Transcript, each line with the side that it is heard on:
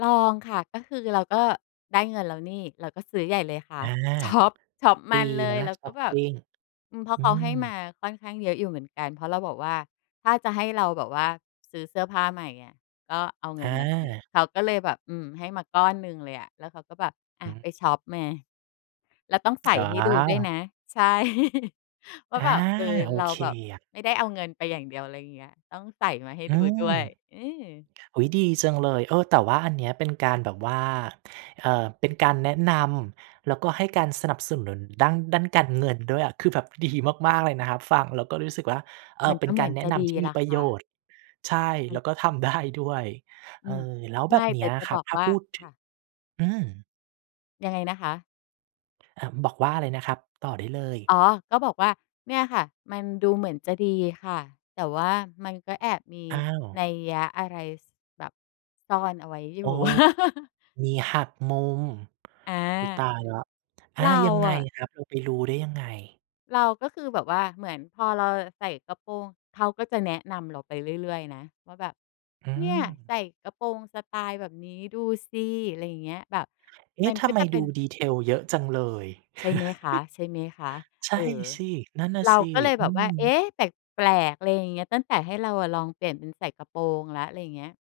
left: ลองค่ะ ก็คือเราก็ได้เงินแล้วนี่ เราก็ซื้อใหญ่เลยค่
right: อ
left: ะ
right: า
left: ช็อป ช็อปม
right: ดี
left: ันเล
right: น
left: ย
right: ะ
left: เรา
right: ช
left: ก
right: ็
left: ็
right: อป
left: แบ
right: ป
left: บ
right: ิง
left: อืม เพราะ
right: อื
left: เขาให้
right: ม
left: มาค่อนข้างเยอะอยู่เหมือนกัน เพราะเราบอกว่า "ถ้าจะให้เราแบบว่าซื้อเสื้อผ้าใหม่ เงี้ย ก็เอาเงิ
right: อ
left: นมาสิ"
right: า
left: เขาก็เลยแบบ อืม ให้มาก้อนหนึ่งเลยอะ แล้วเขาก็แบบ "อา
right: อื
left: ไ
right: อ
left: ปช็อปมา แล้วต้องใส่
right: อ๋
left: ให้ดูด้วยน
right: อ
left: ะ" ใช่ ว่
right: อ
left: า
right: า!
left: แบบ เออ
right: โอ
left: เรา
right: เค
left: แบบ
right: อะ
left: ไม่ได้เอาเงินไปอย่างเดียว ไรอย่างเงี้ย ต้องใส่มาให้
right: อื
left: ดูด้
right: ม
left: วย อือ
right: อุ๊ย ดีจังเลย เออ แต่ว่าอันนี้ เป็นการแบบว่า เอ่อ เป็นการแนะนำ แล้วก็ให้การสนับสนุนด้าน ด้านการเงินด้วยอะ คือ แบบ ดี มาก ๆ เลยนะครับ ฟังแล้วก็รู้สึกว่า เออ
left: มัน
right: เป
left: ก
right: ็
left: ็
right: น
left: เห
right: ก
left: ม
right: า
left: ื
right: ร
left: อน
right: แนะ
left: จะ
right: น
left: ดี
right: ำที่
left: แห
right: ม
left: ล
right: ี
left: ะ
right: ประ
left: ค
right: โย
left: ่ะ
right: ชน์ ใช่
left: มั
right: แล
left: น
right: ้วก็ ทำได้ด้วย เ
left: อ
right: อ
left: ื
right: อ
left: ม
right: แล้ว
left: ไ
right: แบ
left: ม่
right: บเนี
left: แต
right: ้
left: ่
right: ย
left: จะ
right: คร
left: บ
right: ับ
left: อก
right: ถ้า
left: ว่า
right: พูดถ
left: ค
right: ึ
left: ่
right: ง
left: ะ
right: อืม
left: ยังไงนะคะ?
right: อ่า บอกว่าอะไรนะครับ? ต่อได้เลย
left: อ๋อ ก็บอกว่า เนี่ยค่ะ มันดูเหมือนจะดีค่ะ แต่ ว่ามันก็แอบมี
right: อ้าว
left: นัยอะไร ส แบบซ่อนเอาไว้อยู
right: โอ
left: ่
right: ้ มีหักมุม
left: อา
right: อุ๊ย ตายแล้ว อ
left: เ
right: า
left: รา
right: ยังไง
left: อะ
right: ครับ เราไปรู้ได้ยังไง?
left: เรา ก็คือแบบว่าเหมือนพอเราใส่กระโปรง เขาก็จะแนะนำเราไปเรื่อย ๆ นะ ว่าแบบ
right: อื
left: "เนี่ย ใส
right: ม
left: ่กระโปรงสไตล์แบบนี้ดูสิ" ไรอย่างเงี้ย แบบ
right: เอ๊
left: มั
right: ะ!
left: น
right: ท
left: ก็
right: ำไม
left: จะเป
right: ด
left: ็
right: ู
left: น
right: detail เยอะจังเลย
left: ใช่ไหมคะ ใช่ไหมคะ
right: ใช
left: เอ
right: ่
left: อ
right: สิ นั่นน่ะ
left: เรา
right: สิ
left: ก็เลย
right: อื
left: แบบว่า "เอ๊
right: ม
left: ะ! แปลก ๆ" ไรอย่างเงี้ย ตั้งแต่ให้เราอะลองเปลี่ยนเป็นใส่กระโปรงแล้ว ไรอย่างเงี้ย